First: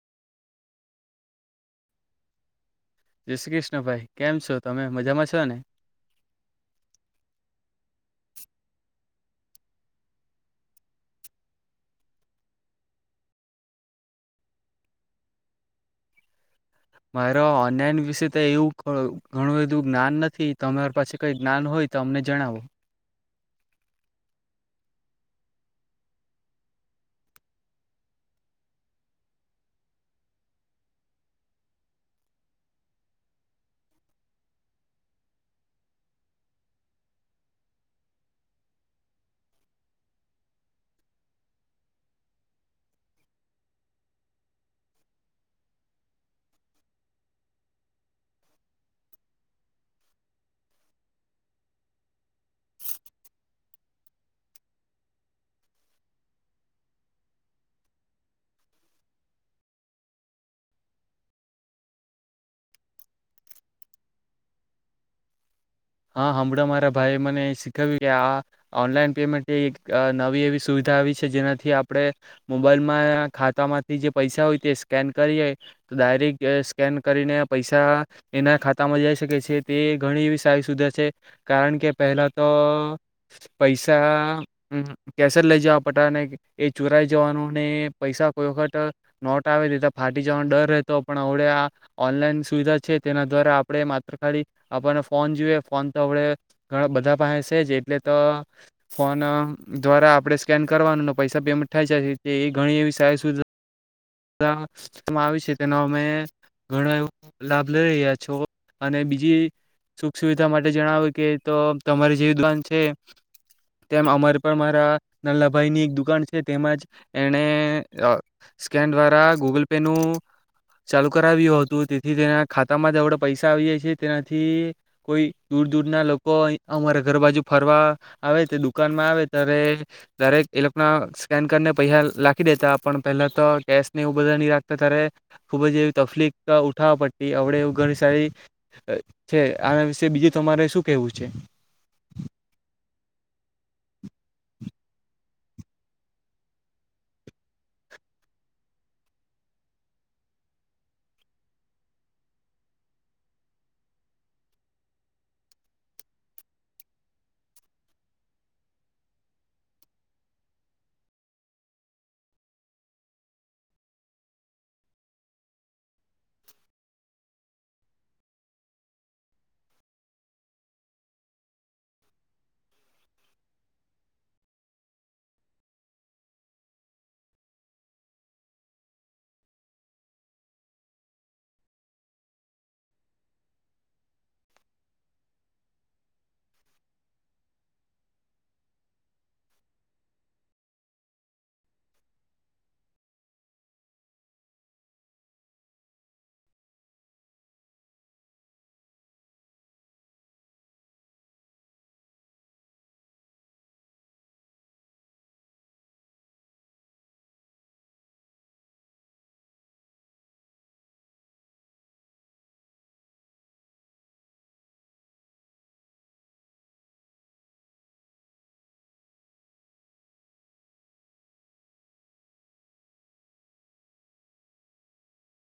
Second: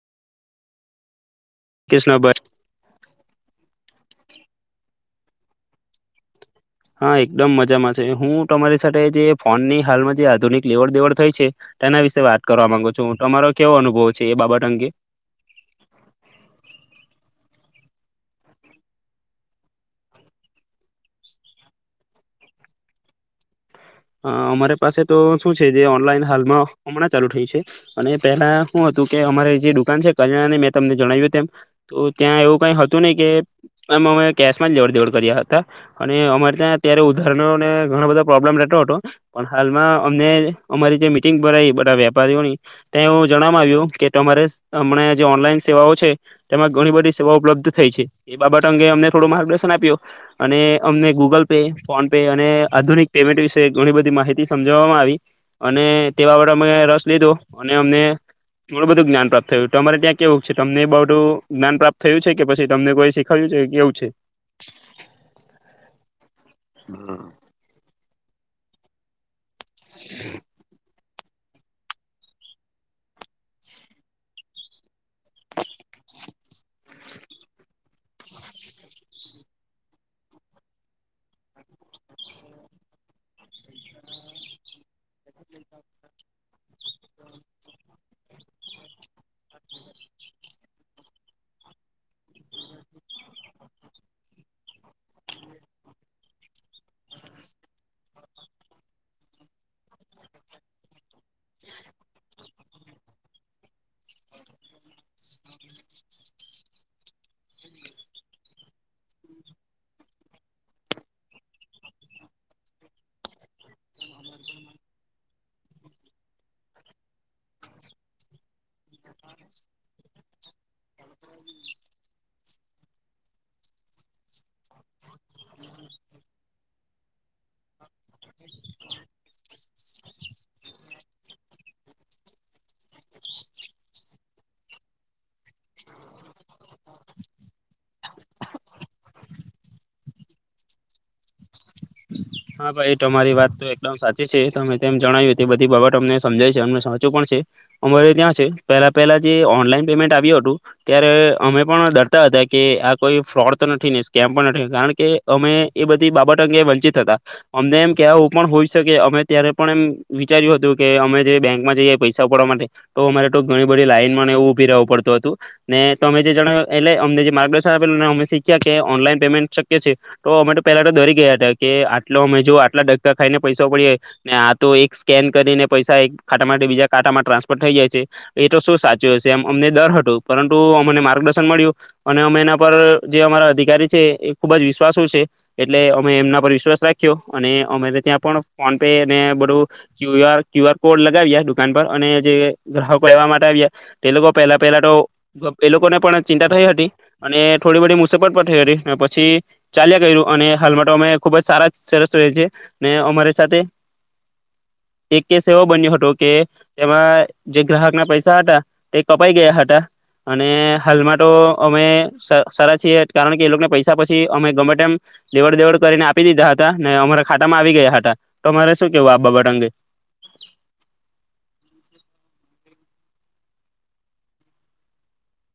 Kiss નબર જય શ્રી કૃષ્ણ ભાઈ કેમ છો તમે મજામાં છો ને હા એકદમ મજામાં છે હું તમારી સાથે જે ફોન ની હાલમાં જે આધુનિક લેવડ દેવડ થઈ છે તેના વિશે વાત કરવા માંગુ છું તમારો કેવો અનુભવ છે એ બાબત અંગે મારો ઓનલાયન વિશે તો એવું ઘણું બધું જ્ઞાન નથી તમારા પાસે કઈ જ્ઞાન હોય તો અમને જણાવો અ અમારે પાસે તો શું છે જે ઓનલાઈન હાલમાં હમણાં ચાલુ થયુ છે અને પહેલા હુ હતું કે અમારે જે દુકાન છે કરાયના ની મેં તમને જણાવ્યું તેમ તો ત્યાં એવું કઈ હતું નહી કે એમ અમે કેશમાં જ લેવડ દેવડ કર્યા હતા અને અમારે ત્યાં અત્યારે ઉધારણોને ઘણા બધા પ્રોબ્લેમ રહેતો તો પણ હાલ માં અમને અમારી જે મીટિંગ ભરાઈ બધા વેપારીઓની તે વો જણવામાં આવ્યું કે તમારે અમને જે ઓનલાઈન સેવાઓ છે તેમાં ઘણી બધી સેવાઓ ઉપલબ્ધ થઈ છે એ બાબત અંગે અમને થોડો માર્ગદર્શન આપ્યું અને અમને ગૂગલ પે ફોન પે અને આધુનિક પેમેન્ટ વિશે ઘણી બધી માહિતી સમજાવવામાં આવી અને તેવા એ અમે રસ લીધો અને અમને ઘણું બધું જ્ઞાન પ્રાપ્ત થયું તમારે ત્યાં કેવું છે તમને એ બધું જ્ઞાન પ્રાપ્ત થયું છે કે પછી તમને કોઈ શીખવા્યું છે કેવું છે હા હમણાં મારા હમ ભાઈએ મને શીખવ્યું કે આ ઓનલાઈન પેમેન્ટ એ એક નવી એવી સુવિધા આવી છે જેનાથી આપણે મોબાઈલમાં ખાતામાંથી જે પૈસા હોય તે સ્કેન કરીએ તો ડાયરેક સ્કેન કરીને પૈસા એના ખાતામાં જઈ શકે છે તે ઘણી એવી [unintelligible] સુધા છે કારણ કે પહેલા તો પૈસાઆ કેસ જ લઈ જાવા પડતા ને એ ચોરાઈ જવાનું ને પૈસા કોઈ વખત નોટ આવે દેતા ફાટી જવાનો ડર રહેતો પણ હળવે આ ઓનલાઈન સુવિધા છે તેના દ્વારા આપણે માત્ર ખાલી આપણને ફોન જોઈએ ફોન તો હવાડે ઘણા બધા પાસે છે જ એટલે તો ફોન દ્વારા આપણે સ્કેન કરવાનું ને પૈસા પેમેન્ટ થાય જાય એ ઘણી એવી સારી સુ વિધા આવી છે તેનો અમે ઘણો એવો લાભ લઈ રહ્યા છો અને બીજી સુખ સુવિધા માટે જણાવ્યું કે તો તમારી જે દુકાન છે તેમ અમારે પણ મારા નલ્લાભાઈની એક દુકાન છે તેમાંજ એને કે ન દ્વારા ગૂગલ પે નું ચાલુ કરાવ્યું હતું તેથી તેના ખા ખાતમા જ હવડે પૈસા આવી જાય છે તેયા થી કોઈ દૂર દૂરના લોકો અમારા ઘર બાજુ ફરવા આવે દુકાનમાં આવે ત્યારે દરેક એ લોકોના સ્કેન કરીને પૈહા લખી દેતા પણ પહેલાં તો કેશ ને એવું બધા નહી રાખતા ત્યારે ખુબ જ એવી તકફીલીક ઉઠાવવા પડતી આવડે એવ ઘણી સારી છે આના વિશે બીજું તમારે શું કેવું છે હા ભાઈ તમારી વાત તો એકદમ સાચી છે તમે તેમ જણાવ્યું બધી બાબત અમને સમજાય છે અમને સાચું પણ છે અમારે ત્યાં છે પહેલા પહેલા જે ઓનલાઈન પેમેન્ટ આવ્યું હતું ત્યારે અમે પણ ડરતા હતા કે આ કોઈ ફ્રોડ તો નથી ને સ્કેમ પણ નથી કારણ કે અમે એ બધી બાબત અંગે વંચિત હતા અમને એમ કવા એવું પણ હોય શકે અમે ત્યારે પણ એમ વિચાર્યું હતું કે અમે જે બેંકમાં જઈએ પૈસા ઉપાડવા માટે તો અમારે તો ઘણી બધી લાઈન માં ને એવું ઉભૂ રહેવું પડતું હતુંને તમે જે જણેવે એટલે કે અમને જે માર્ગદર્શન આપેલું ને અમે શીખ્યા કે ઓનલાઈન પેમેન્ટ શક્ય છે તો અમે તો પહેલા તો ડરી ગયા હતા કે આ એટલે અમે જો આટલા કા ખાઈને પૈસા પડી જ ને આ તો એક સ્કેન કરીને પૈસા એક ખાટા માટે બીજા ખાંામાં ટ્રાન્સફર થઈ જાય છે એ તો શું સાચું હશે એમ અમને ડર હતોું પરંતુ અમને માર્ગદર્શન મળ્યું અને અમે એના પર જે અમારા અધિકારી છે એ ખૂબ જ વિશ્વાસો છે એટલે અમે એમના પર વિશ્વાસ રાખીએ અને અમે ત્યાં પણ ફોન પે અને બધું Q R Q R code લગાવ્યા દુકાન પર અને જે ગ્રાહકો એવા માટે આવ્યા તે લોકો પહેલા પહેલા તો એ લોકોને પણ ચિંતા થઈ હતી અને થોડી બધી મુસાફત પણ થઈ હતી પછી ચાલ્યા કર્યું અને હાલમાં અમે ખુબ જ સારા સરસ છે ને અમારી સાથે એક કેસ એવો બન્યો હતો કે તેમાં જે ગ્રાહક ના પૈસા હતા તે કપાઈ ગયા હતા અને હાલમાં તો અમે સારા છીએ કારણ કે એ લોકોને પૈસા પછી અમે ગમે તેમમ દેવડ દેવડ કરીને આપી દીધા હતા ને અમારા ખાટામાં આવી ગયા હતા તો અમારે શું કેવું આ બાબત અંગે?